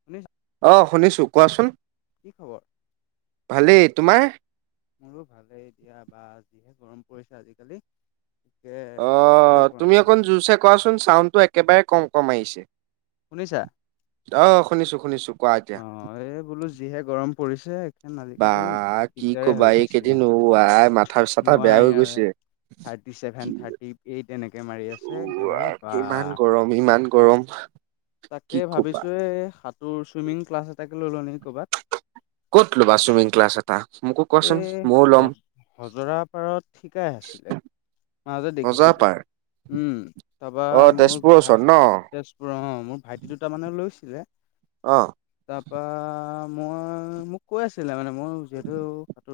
[unintelligible] অ', শুনিছো কোৱাচোন। কি খবৰ? ভালেই তোমাৰ? মোৰো ভালেই দিয়া বা যিহে গৰম পৰিছে আজিকালি। একে অ', থাকিবই পৰা তুমি নাই। অকণ জুৰছে কোৱাচোন চাউণ্ডটো একেবাৰে কম কম আহিছে। শুনিছা? অ', শুনিছো শুনিছো কোৱা এতিয়া। অ', এই বোলো যিহে গৰম পৰিছে এখেন বা আজিকালি কি দিগদাৰে হৈ কবা এই গৈছে কেইদিন আই মাথাৰ চাথা বেয়া হৈ গৈছে। থাৰ্ট কি ছেভেন থাৰ্টি এইট এনেকে মাৰি ও আছে একেবাৰে আই, বা ইমান গৰম ইমান গৰম। তাকে কি কবা ভাবিছো এই সাঁতোৰ চুইমিং ক্লাছ এটাকে লও নেকি কৰ'বাত। ক'ত ল'বা ছুইমিং ক্লাছত? এ হ হজৰা পাৰত শিকাই আছিলে। মাজতে মজা দেখিছিলো পাৰ উম, তাৰাপা অ মোৰ তেজপুৰৰ ভা ওচৰত [unintelligible] ন তে মোৰ ভাইটি দুটামানে মানেও লৈছিলে। অ'। তাৰপা মই মোক কৈ আছিলে মানে মই যিহে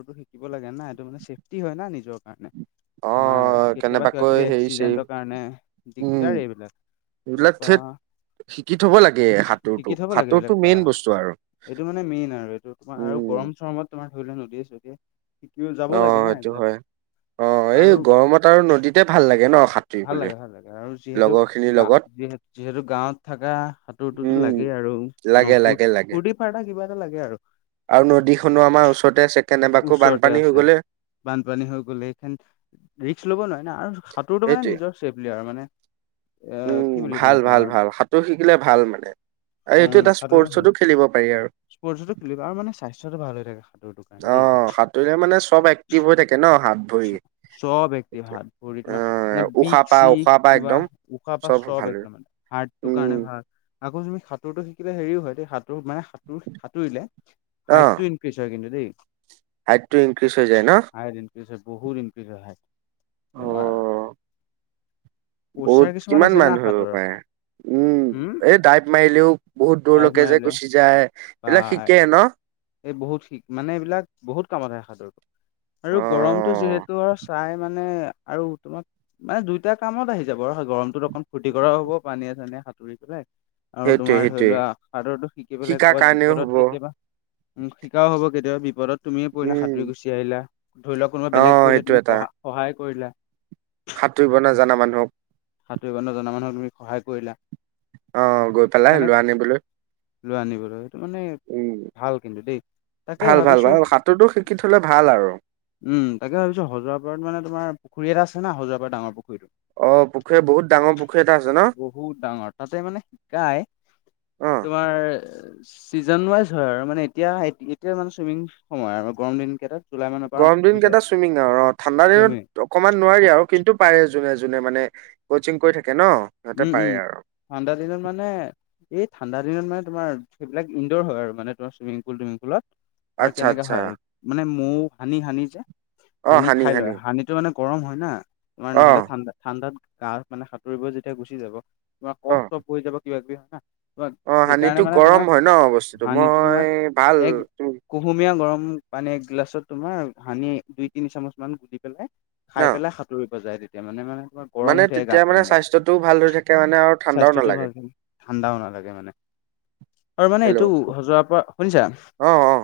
টো শিকিব লাগে না এইটো মানে চেফ্টি হয় না নিজৰ কাৰণে। অ তোমাৰ কেতিয়াবা কিবা কেনেবাকৈ কিবি হেৰি চেৰি এক্সিডেণ্টৰ কাৰণে উম দিগদাৰ এইবিলাক। এইবিলাক তাপা ঠেত শিকি থব লাগে সাঁতোৰটো লাগে এইবিলাক সাঁতোৰটো বা মেইন বস্তু আৰু। এইটো মানে মেইন আৰু এইটো তোমাৰ আৰু উম গৰম চৰমত তোমাৰ ধৰি‌ লোৱা‌ নদিয়ে চদিয়ে অ', এইটো হয় অ', এই আৰু গৰমত আৰু নদীতে ভাল লাগে ন' সাত ভাল লাগে ভাল লাগে আৰু যিহেতু গা লগত যিহেত যিহেতু গাঁৱত থাকা তো উম লাগেই আৰু লাগে ন' লাগে লাগে ফূুৰ্তি ফাৰটা কিবা এটা লাগে আৰু। আৰু নদীখনো আমাৰ ওচৰতে ‌ [unintelligible] বান্ধ ওচৰতে আছে বানপানী হৈ গলে সেই ৰিস্ক লব নোৱাৰে ন' আৰু সাঁতোৰটো মানে সেইটোৱে নিজৰ ছেফলি আৰু মানে এ উম, কি বুলি ক'ম ভাল এতিয়া ভাল ভাল সাঁতোৰ শিকিলে ভাল মানে। আৰু উম এইটো এটা সাঁতোৰটো স্পৰ্টছতো খেলিব পাৰি আৰু। স্পৰ্টছতো খেলিব আৰু মানে স্বাস্থ্যটো ভাল হৈ থাকে সাতুৰটো কাৰণ দেই। সাতোঁৰিলে মানে চব এক্টিভ হৈ থাকে ন' হাত-ভৰি চব এক্টিভ হাত ভৰি অ' তোমাৰ মানে এ‌ বিষ উশাহ-পাহ, চিষ উশাহ-পাহ কিবা একদম। উশাহ পাহ চব একদম মানে হাৰ্টো উম কাৰণে ভাল। আকৌ তুমি সাঁতোৰটো শিকিলে হেৰিও হয় দে সাঁতোৰ মানে সাঁতোৰ, সাঁতুৰিলে অ হাইটটো [unintelligible] কিন্তু দেই। হাইটটো ইনক্ৰিজ হৈ যায়, ন'? হাইট ইনক্ৰিজ হয়, বহুত ইনক্ৰিজ হয় হাইট অ পচাৰ বহুত কিছুমান আছে না কিমানমান ধৰিব সাঁতোৰৰ পাৰে? উম, হুম এই ডাইপ মাৰিলেও বহুত ডাইভ দূৰলৈকে যে মাৰিলে গুচি যায়, বা এইবিলাক শিকে ন'? এই বহুত শিক, মানে এইবিলাক বহুত কামত আহে সাঁতোৰ। আৰু গৰমটো অ', যিহেতু, আৰু চাই মানে আৰু তোমাক মানে দুইটা কামত আহি যাব আৰু গৰমটোত অকণ ফুৰ্তি কৰাও হ'ব পানীয়ে-চানীয়ে সাঁতুৰি পেলাই। আৰু সেইটোৱে তোমাৰ ধৰি সেইটোৱে লোৱা, সাঁতোৰটো শিকি পেলাই শিকাৰ কৰবাত কাৰণেও হ'ব। বিপদত কেতিয়াবা উম, শিকাও হ'ব। কেতিয়াবা বিপদত তুমিয়ে পৰিলা, উম, সাঁতুৰি গুচি আহিলা। ধৰি লোৱা কোনবা বেলেগ অ', পৰিলে, এইটো তুমি এটা সহা সহায় কৰিলা। সাঁতুৰিব নাজানা মানুহ। সাঁতুৰিব নজনা মানুহক তুমি সহায় কৰিলা। অ', গৈ পেলাই তেনেক লৱা নিবলৈ। লৈ আনিবলৈ, সেইটো মানে উম, ভাল কিন্তু দেই তাকে ভাল ভাল ভাবিছো ভাল! সাঁতোৰটো শিকি থ'লে ভাল আৰু। উম, তাকে ভাবিছোঁ, হজৰাপাৰত মানে তোমাৰ পুখুৰী এটা আছে ন, হজৰাপাৰ ডাঙৰ পুখুৰীটো। অ', পুখুৰী, বহুত ডাঙৰ পুখুৰী এটা আছে ন? বহুত ডাঙৰ, তাতে মানে শিকায় অ', তোমাৰ ছিজন ৱাইজ। ধৰ আৰু মানে, এতিয়া এতিয়া মানে চুইমিং সময় আৰু গৰম দিন কেইটাত। জুলাই মানৰ পৰা আৰম্ভ গৰম দিন হৈ যায় কেইটা চুইমিং আৰু, অ', ঠাণ্ডা চুইমিং দিনত অকমাণ নোৱাৰি আৰু, কিন্তু পাৰে যোনে যোনে মানে‌ কোচিং কৰি থাকে ন। সিহঁতে উম পাৰে উম, আৰু ঠাণ্ডা দিনত মানে এই ঠাণ্ডা দিনত মানে, তোমাৰ সেইবিলাক ইনডৰ হয় আৰু মানে, তোমাৰ চুইমিং পুল-তুইমিং পুলত। তোমাৰ আচ্ছা কেনেকা আচ্ছা। হয় মানে মৌ সানি-সানি যে, সানি খাই লয় সানি সেইটো মানে গৰম হয় না, তোমাৰ অ নহ'লে ঠাণ্ডা ঠাণ্ডাত গা মানে সাঁতুৰিবই যেতিয়া, গুচি যাব। তোমাৰ অ কষ্ট পৰি যাব, কিবা-কিবি হয় না? তোমাৰ অ', সেইকাৰণে সানিতো মানে গৰম তোমাৰ হয় ন বস্তুটো? হানিটো তোমাৰ মই ভাল এক তু কুহুমীয়া গৰম পানী একগিলাচত তোমাৰ সানি দুই-তিনি চামুচমান গুলি পেলাই ন খাই পেলাই সাঁতুৰিব যায় তেতিয়া মানে, মানে [unintelligible] মানে তেতিয়া মানে স্বাস্থ্যটোও ভাল হৈ থাকে মানে আৰু ঠাণ্ডাও স্বাস্থ্যটোও নালাগে ভাল, ঠাণ্ডাও নালাগে মানে। আৰু মানে হেল্ল' এইটো হজোৱাৰ পাৰ শুনিছা? অ অ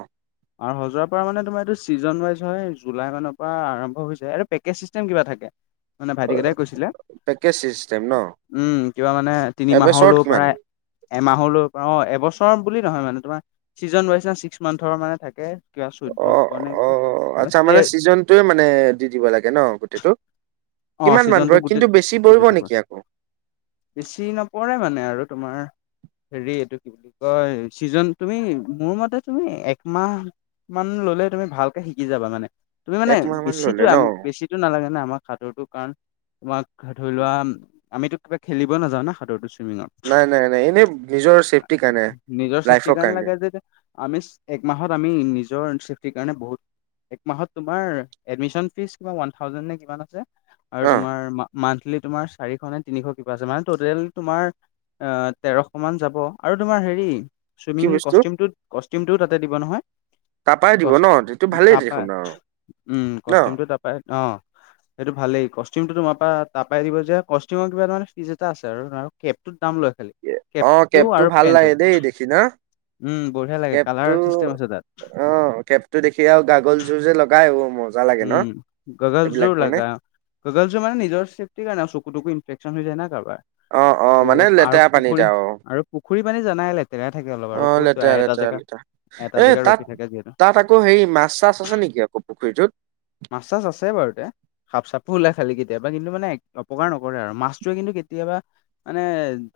আৰু হাজোৱাৰ পাৰ মানে তোমাৰ এইটো ছিজন ৱাইজ হয়, জুলাই মানৰ পৰা আৰম্ভ হৈ যায়। [unintelligible] পেকেজ চিষ্টেম কিবা থাকে, মানে ভাইটি কেইটাই কৈছিলে। পেকেজ চিষ্টেম ন। উম, কিবা মানে তিনি এবছৰত মাহৰলৈ কিমান পৰা। এমাহৰ লৈ [unintelligible] অ', এবছৰ বুলি নহয় মানে তোমাৰ ছিজন ৱাইজ ছিক্স মান্থৰ মানে থাকে। কিবা অ', চৈধ্যশ অ' নে আচ্ছা, তে মানে ছিজনটোৱে মানে দি দিব লাগে ন গোটেইটো? অ কিমানমান ছিজনটো পৰে? গোটেই কিন্তু বেছি পৰিব গোটেইটো পৰে নেকি আকৌ? বেছি নপৰে মানে আৰু তোমাৰ হেৰি, এইটো কি বুলি কয় ছিজন, তুমি মোৰ মতে তুমি একমাহ মান ল'লে তুমি ভালকে শিকি যাবা মানে, তুমি মানে একমাহ মান বেছিটো ললে ন [unintelligible] বেছি টো নালাগে না আমাক সাঁতোৰটো আমিতো কিবা খেলিব নাজানো নাহ, সাঁতোৰটো ছুইমিঙত। নাই, নাই, নাই, এনেই নিজৰ ছেফ্টীৰ কাৰণে, নিজৰ চেফটিৰ লাইফৰ কাৰণে। [unintelligible] আমি এক মাহত আমি নিজৰ চেফটিৰ কাৰণে বহুত এক মাহত তোমাৰ এদমিচন ফিজ ওৱান থাউজেণ্ড নে কি? আৰু অ তোমাৰ মান্থলি তোমাৰ চাৰিখনে তিনিশ কিবা আছে মানে টটেল তোমাৰ অ তেৰশ মান যাব আৰু তোমাৰ হেৰি কি চুইমিং বস্তু কষ্টিউমটো কষ্টিউমটো তাতে দিব নহয়। তাৰাপাই দিব কচ ন সটো ভালেই তাৰপা দেখোন আৰু ন? অঁ। সেইটো ভালেই কষ্টিউমটো তোমাৰ পৰা ত পই দিব যে কষ্টিউম কা তাৰ ফিজ এটা আছে আৰু কেবটোত দাম লৈ খালি। অ কেপটো কেবটো আৰু ভাল পেণ্টটো লাগে দেই দেখি না? উম বঢ়িয়া লাগে কালাৰ চিষ্টেম আছে তাত। অ খেপতো দেখি আৰু গাগলযোৰ যে লগাই অ', ম উম গগল য লাগায়। গগল চ মানে নিজৰ চেফটিৰ কাৰণে চকু ইনফেকচন হৈ যায় না কাৰবাৰ। অ' অ' মানে চ' আৰু লেতেৰা পানীত পুখুৰী আৰু পুখুৰী মানে জানাই লেতেৰা থাকে অলপ আৰু অ' ক'ত লেতেৰা এটা লেতেৰা জেগা। লেতেৰা এটা এ জেগা তাত ৰখি থে যিহেতু। তাত আকৌ হেৰি মাছ চাছ আছে নেকি আকৌ পুখুৰীটোত? মাছ চাছ আছে বাৰু এয়া। সাফ চফো ওলাই খালি কেতিয়াবা কিন্তু মানে অপকাৰ নকৰে আৰু মাছটোৱে কিন্তু কেতিয়াবা মানে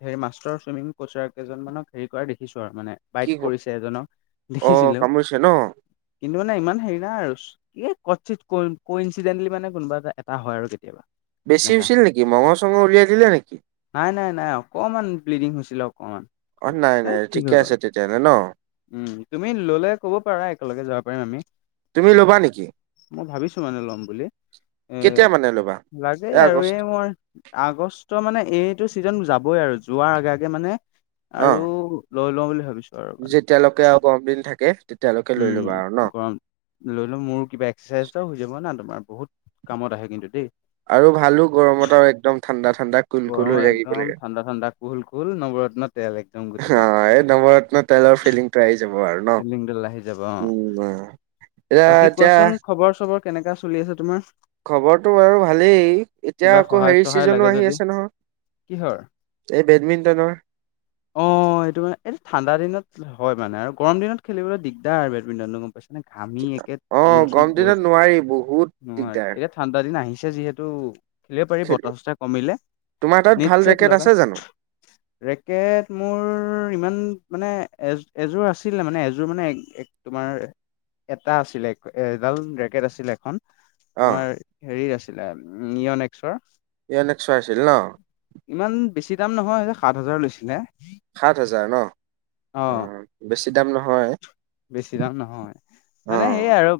হেৰি মাষ্টৰ চুইমিং কোচাৰ কেইজন মানক হেৰি কৰা দেখিছো আৰু মানে কি বাইট কৰিছে এজনক অ' দেখিছিলেও কামুৰিছে ন? কিন্তু মানে ইমান হেৰি নাই আৰু। ক ইিডেণ্টলি মানে কোনোবা এটা এটা হয় আৰু কেতিয়াবা। বেছি এনেকা। হৈছিল নেকি মঙহ চঙৰ উলিয়াইিলে নেকি? নাই নাই নাই অকমান ব্লিডিং হৈছিল। অ নাই নাই ঠিকে আছে তেতিয়াাহলে ন? উম তুমি ললে ক'ব পাৰা একেলগে যাব পাৰিম আমি। তুমি ল'বা নেকি? মই ভাবিছো মানে লম বুলি এ কেতিয়া মানে ল'বা? লাগেই এ আৰু আগষ্ট এই মই আগষ্ট মানে এইটো ছিজন যাবই আৰু যোৱাৰ আগগে মানে আৰু অ' লৈ লওঁ বুলি ভাবিছো। আৰু মানে যেতিয়ালৈকে আৰু গৰম দিন থাকে। তেতিয়ালৈকে লৈ উম, ল'বা আৰু ন? গৰম লৈ লো মোৰ কিবা এক্সাৰচাইজ এটাও হৈ যাব না তোমাৰ বহুত কামত আহে কিন্তু দেই। আৰু ভালো গৰমত আৰু একদম ঠাণ্ডা ঠাণ্ডা কুলকুল গৰমত হৈ থাকিব একদম লাগে। ঠাণ্ডা ঠাণ্ডা কুহুল কুহুল নৱৰত্ন তেল একদম গুচি হ তাত এ নৱৰৰত্ন তেলৰ ফিলিং প্ৰাই চ ন ফিল্ডিংডাল আহি যাব অ উম বাকী এতিয়া কোৱাচোন খবৰ চবৰ কেনেকা চলি আছে তোমাৰ? খবৰটো বাৰু ভালেই এতিয়া কিবা আকৌ সহায় হেৰি চহায় লাগে চিজনো আহি যদি আছে নহয়। কিহৰ? এই বেডমিণ্টনৰ। অ এইটো মানে এইটো ঠাণ্ডা দিনত হয় মানে আৰু। গৰম দিনতেললৈ দিগদাৰ আৰু বেডমিটনো গম পাইছে। মানে ঘামি একে অ জোল চুল গৰম বৈ দিনত যায় নোৱাৰি বহুত নোৱাৰ দিগদাৰ। এতিয়া ঠাণ্ডা দিন আহিছে যিহেতু খে পাৰি খেলি বতাহটা কমিলে তোমাৰ তাত ভাল নিশ্চ ৰেকেট লগা। আছে জানো? ৰেকেট মোৰ ইমান মানে এজ এযোৰ আছিল। আছিলে মানে এযোৰ মানে তোমাৰ এটা আছিলে এডাল ৰেকেট আছিল এখন। অ তোমাৰ হেৰিত আছিলে নিয়ন একক্সৰ। ই ন একক্শয় আছিল ন? ইমান বেছি দাম নহয় যে সাত হাজাৰ লৈছিলে। সাত হাজাৰ ন অ', অঁ। বেছি দাম নহয় অ মানে সেইয়াই আৰু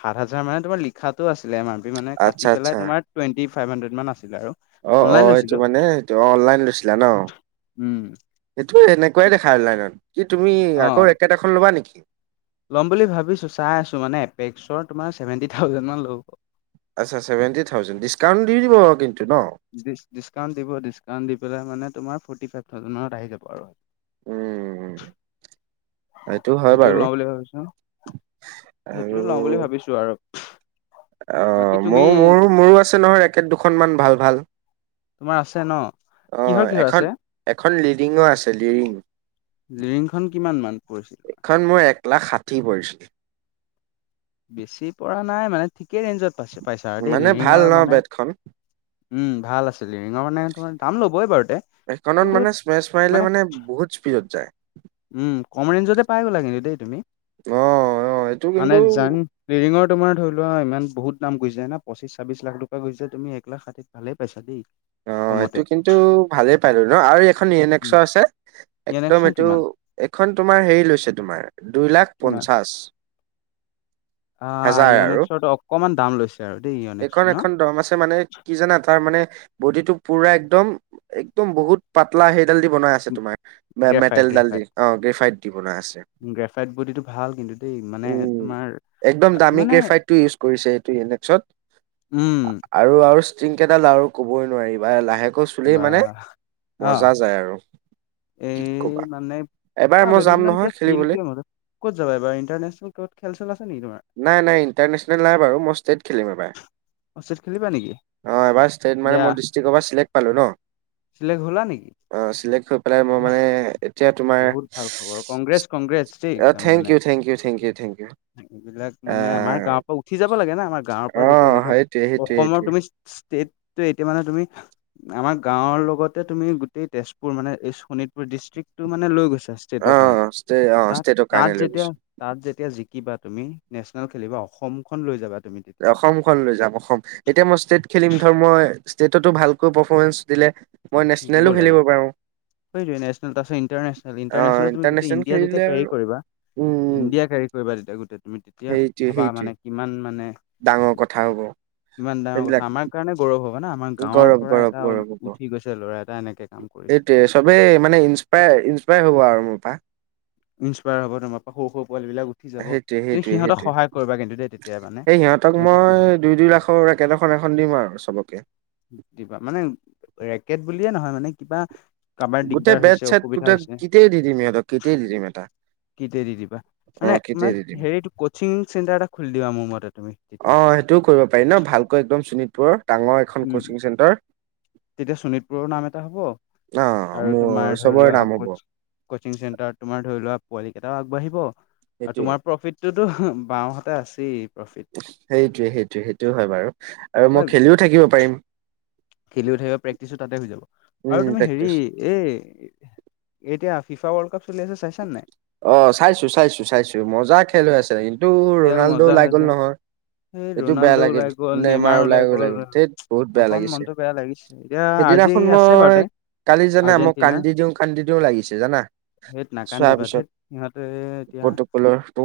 সাত হাজাৰ মানে তোমাৰ লিখাাতো আছিলে মাৰ বি মানে কাটি আচ্ছা আচ্ছা পেলাই তোমাৰ টুৱেটি ফাইভ হাণ্ডে মান আছিল আৰু। অ অ অনলাইন সটো লৈছিলো মানে এইটো অনলাইন লৈছিলা ন? এইটো এনেকুৱাই দেখা হল নাই নন কি তুমি আকৌ অ'। একেট এখন ল'বা নেকি? ল'ম ভাবিছো চাই আছো মানে এপেক্ৰ তোমাৰ ভেটি থাউজেনডান ল'ব। আচ্ছা চেভেণ্টি থাউজেড ডিছকাউট দি দিবাৰ কিন্তু ন? ড ডিছকাউণ্ট দিব ডিচকাউণ্ট দি পেল মানে তোমাৰ ফৰ্টি ফাইভ থাউজেণ্ডত আহি যাব আৰু। উম। হয় সেইটো বাৰু লওঁ বুলি ভাবিছো আৰু সেইটোও লওঁ বুলি ভাবিছো আৰু। অ বাকী তুমি মইো মোৰো মোৰো আছে নহয় একে দুখন মান ভাল ভাল। তোমাৰ আছে ন অ' কিহৰ কিহৰ এখন আছে এখন লিডিঙো আছে লিডৰিং লডিংখন কিমান মান পৰিছিলে খন মোৰ এক লাখ ষাঠি পৰিছিল বেছি পৰা নাই মানে ঠিকেই ৰেঞ্জত পাইছে পাইছা আৰু দেই মানে ভাল লিৰিঙৰ ন মানে বেটখন উম ভাল আছিল ৰিঙৰ মানে তোমাৰ দাম ল'বই বাৰু তে এখনত মানে ছোৱেছ মাৰিলে মানে বহুত স্পীডত যায় উম কম ৰেঞ্জতে পাই গ'লা কিন্তু দেই তুমি অ' অ' এইটো কিন্তু মানে জান লৰিঙৰ তোমাৰ ধৰি লোৱা ইমান বহুত দাম পৰি যাই না পশ্চিছ ছাব্বিশ লাখ টকা গৈছে তুম এক লাখ ষাঠি ভালেই পইচা দেই অ সেইটো কমতে কিন্তু ভালেই পালো ন আৰু এখন ইয়ন একক্স উম আছে একদম ইয়নেকচোন এইটো কিমান এখন তোমাৰ হেৰি লৈছে তোমাৰ দুই লাখ কিমান পঞ্চাশ আহ হাজাৰ আৰু ইয়নেক্সৰটো অকমান দাম লৈছে আৰু দেই ইয়নেক্সটো এইখন ন এখন দম আছে মানে কি জানা তাৰ মানে বডিটো পুৰা একদম একদম বহুত পাতলা সেইডাল দি বনোৱা আছে, তোমাৰ গ্ৰেফাইট মেটেল ডাল দি গ্ৰেফাইট অ' গ্ৰেফাইত দি বনোৱা আছে। গ্ৰেফাইট বডিটো ভাল কিন্তু দেই মানে তোমাৰ মানে গ্ৰেফাইড টো ইউজ কৰিছে এইটো পিছত উম আৰু ষ্টিলকেইডাল কবই নোৱাৰিবাই আৰু লাহে আকৌ চুলি বা মানে অ মজা যায় আৰু কি এই কবা মানে এবাৰ আৰু মই যাম বেডমিণ্টন নহয় ক খেলিবলৈ ফিল্ডটোৱে ক'ত যাব এবাৰ ইণ্টনে্যনেল কবাত খেল চেল আছে নেকি তোমাৰ নাই নাই ইণ্টাৰনেশ্যনেল নাই বাৰু মই ষ্টেট খেলিম এবাই ষ্টেত খেলিবা নেকি ষ্টেট মানে দিয়া মই ডিষ্ট্ৰিক্ট অভাৰ চিলেক্ট পালোঁ ন চিলেক্ট হ'লা নেকি? অ চিলেক্ট হৈ পেলাই মই অহ মানে এতিয়া তোমাৰ বহুত ভাল খবৰ কংগ্ৰেছ কংগ্ৰেছ দেই একদম থেংক মানে you thank you thank you thank you এইবিলাক মানে আমাৰ আহ গাঁৱৰ পৰা উঠি যাব লাগে না আমাৰ গাঁৱৰ পৰা অ যেতিয়া এনেকা সেইটোৱে সেইটোৱে অসমৰ সেইটোৱে তুমি ষ্টেট টো এতিয়া মানে তুমি আমাৰ গাঁওৰ লগতে তুমি গোটেই তেজপুৰ মানে এই শোণিতপুৰ ডিষ্ট্ৰিক্টটো মানে লৈ গৈছা অ টো কাৰণে ষ্টে অ তাত ষ্টেটৰ কাৰণে তাত লৈ যেতিয়া গৈছো তাত যেতিয়া জিকিবা তুমি নেশচনেল খেলিবা অসমখন লৈ যাবা তুমি তেতিয়া অসমখন লৈ যাম অসম এতিয়া মই ষ্টেট খেলিম ধৰ মই ষ্টেটতো ভালকৈ পাৰফৰ্মেঞ্চ দিলে মই নেশ্যনেলো খেলিব পাৰোঁ সনেল তাৰ পিছত ইণ্টাৰনে্যনেল অ ইটাৰনেল তুমি গোট ইণ্টাৰনেচনেল ইণ্ডিয়া যেতিয়া খেলিলে আৰু কেৰি কৰিব উম ইণ্ডিয়া কেৰি কৰিবা তেতিয়া গোটেই তুমি তেতিয়া সেইটোৱে ভাবা সেইটোৱে মানে কিমান মানে ডাঙৰ কথা হ'ব ইমান ডাঙৰ কথা সেইবিলাক আমাৰ কাৰণে গৌৰৱ হব না আমাৰ গাঁৱৰ গৌৰৱ পৰা গৌৰৱ এটা উঠি গৈছে ল'ৰা এটা এনেকে। কাম কৰিছে। এইটোৱে চবেই মানে ইনস্পায়াৰ - ইনস্পায়াৰ হব আৰু মোৰ পা। ইনস্পায়াৰ হ'ব তোমাৰ পৰা সৰু সৰু পোৱালী বিলাক উঠি যাব, সেইটোৱে সেই সেইটোৱে সিহঁতক সেইটোৱে সহায় কৰিবা কিন্তু দেই। তেতিয়া মানে সেই সিহঁতক মই দুই দুই লাখৰ ৰেকেট এখন এখন দিম আৰু চবকে। দিবা মানে ৰেকেট বুলিয়ে নহয় মানে কিবা কাবাৰ দিগদাৰ হৈছে অসুবিধা হৈছে। কিট দি দিম সিহঁতক কিটেই দি দিম এটা। কিট দি দিবা, অ মানে কিটেই দি দিম -মানে হেৰিটো কচিং চেণ্টাৰ এটা খুলি দিবা মোৰ মতে তুমি। অ সেইটোও কৰিব পাৰি ন ভালকৈ একদম শোণিতপুৰৰ ডাঙৰ এখন উম কোচিং চেণ্টাৰ তেতিয়া শোণিতপুৰৰ নাম এটা হ'ব। অ' আৰু তোমাৰ মোৰ ধৰি চবৰে লোৱা নাম হব। কোচ কচিং চেণ্টাৰ তোমাৰ ধৰি লোৱা পোৱালি কেইটাও আগবাঢ়িব আৰু সেইটোৱে তোমাৰ প্ৰফিট সেইটো বাওঁহতে আছেই। প্ৰফিট। সেইটোৱে, সেইটোৱে, সেইটো হয় বাৰু আৰু মই খেলিও থাকিব পাৰিম। খেলিও থাকিবা, প্ৰেক্টিচ ও তাতে হৈ যাব আৰু উম তুমি হেৰি প্ৰেক্টিচ এ, এতিয়া- ফিফা ৱৰ্ল্ড কাপ চলি আছে চাইছা নে নাই? অ, চাইছো, চাইছো, চাইছো মজা খেল হৈ আছে, কিন্তু খেল ৰনাল্ডো মজা ওলাই গল হৈছে। নহয়। সেই এইটো বেয়া ৰনাল্ডো লাগিল ওলাই গ'ল, নেইমাৰ নেমাৰ ওলাই গল, ওলাই গল! ! ! ! ! ! ! ! ! ! বহুত বেয়া অকন লাগিছে মনটো বেয়া লাগিছে। এতিয়া আজি সেইদিনাখন আছে মই, বাৰুতে কালি জানা মই আৰ্জেণ্টিনাৰ। কান্দি দিওঁ, কান্দি দিওঁ লাগিছে জানা নাকান্দিবা, সিহঁতে এতিয়া কটো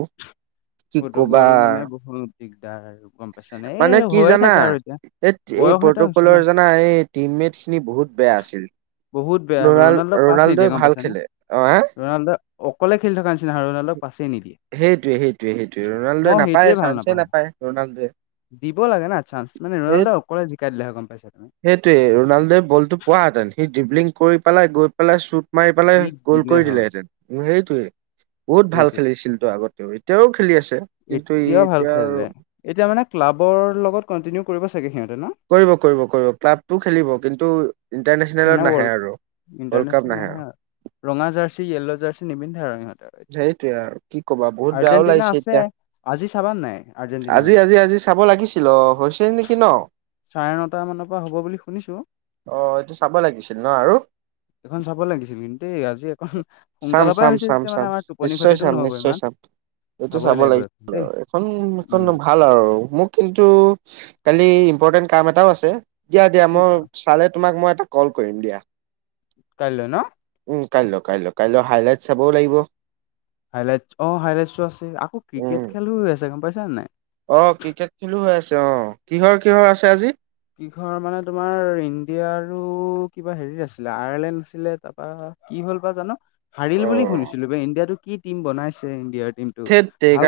পতুৰ্গল মানে বহুত দিগদাৰ, গম পাইছ নে? মানে এই- কি হৈয়ে জানা থাকে আৰু এতিয়া এই বয়স এটা হৈছে না। পটুৰ্গলৰ জানা এই টিমমেট খিনি বহুত বেয়া আছিল। বহুত বেয়া, ৰনাল ৰনাল্ডোক পাছ ৰনাল্ডোই নিদিয়ে গম ভাল পাইছে নে খেলে অ হা ৰনাল্ডো অকলে খেলি থকাৰ নিচিনা হ'ল ৰনাল্ডোক পাছে নিদিয়ে। সেইটোৱে, সেইটোৱে, সেইটোৱে ৰনাল্ডোে মই নাপায় সেইটোৱে এ, ভাল চান্সয়ে নাপাওঁ নাপায় ৰনাল্ডোয়ে। দিব লাগে না চান্স, মানে ৰোনাল্ডে অকলে জিকাই দিলে গম পাইছ তুমি। সেইটোৱে ৰনাল্ডোৱে ব'ল টো পোৱাঁহেতেন সি ড্ৰিবলিং কৰি পেলাই গৈ পেলাই শ্বুট মাৰি পেলাই কি গোল দিলে কৰি হয় দিলেহেঁতেন। সেইটোয়ে বহুত ভাল সেইটোৱে খেলিছিল। এতিয়াও খেলি আছে। কিন্তু ই এতিয়াও ভাল এতিয়া আৰু খেলে, এতিয়া মানে ক্লাবৰ লগত কন্‌টিনিউ কৰিব চাগে সিহঁতে ন? কৰিব, কৰিব, কৰিব ক্লাবটো খেলিব কিন্তু মানে ইণ্টাৰনেচনেলত নাহে ৱৰ্ল্ড আৰু ৱৰ্ল্ড কাপ নাহে আৰু। ৰঙা জাৰ্চি য়েল্ল' জাৰ্চি নিপিন্ধে আৰু সিহঁতে সেইটোৱে আৰু কি কবা বহুত বেয়াও আৰ্জেণ্টিনা লাগিছে আছে এতিয়া। আজি চাবানে নাই? আৰ্জেণ্ট আজি, আজি, আজি চাব লাগিছিল অ', হৈছে নেকি ন? চাৰে নটা মানৰ পৰা হ'ব বুলি শুনিছো। অ', এইটো চাব লাগিছিল ন আৰু এইখন চাব লাগিছিল কিন্তু দেই আজি এখন চাম, সোনকালৰ পৰাই চাম, হৈছে চাম, যেতিয়া মানে চাম আমাৰ টোপনি নিশ্চয় ক্ষতিটো চাম, নহ'ব নিশ্চয় ইমান চাম। এইটো চাবই চাব লাগিব এখন লাগিছিল দেই আৰু এখন, এখন উম ভাল আৰু মোক কিন্তু কালি ইম্পৰ্টেণ্ট কাম এটাও আছে দিয়া, দিয়া কি মই চালে তোমাক মই এটা কল কৰিম দিয়া। কাইলৈ ন? উম কাইলৈ, কাইলৈ, কাইলৈ হাইলাইট চাবও লাগিব। হাইলাইট অ', ইলাইটো আছে আকৌ উম ক্ৰিকেট খেলো হৈ আছে গম পাইছা নাই? অ', ক্ৰিকেট খেলো হৈ আছে অ', কিহৰ, কিহৰ আছে আজি? কিহৰ মানে তোমাৰ ইণ্ডিয়া আৰু কিবা হেৰিৰ আছিলে আয়াৰলেণ্ড আছিলে বা কি হ'ল বা! জানো? অ হাৰিল বুলি শুনিছিলো ইণ্ডিয়াতো কি টিম বনাইছে ইণ্ডিয়াৰ টিম ধেত তেৰিকা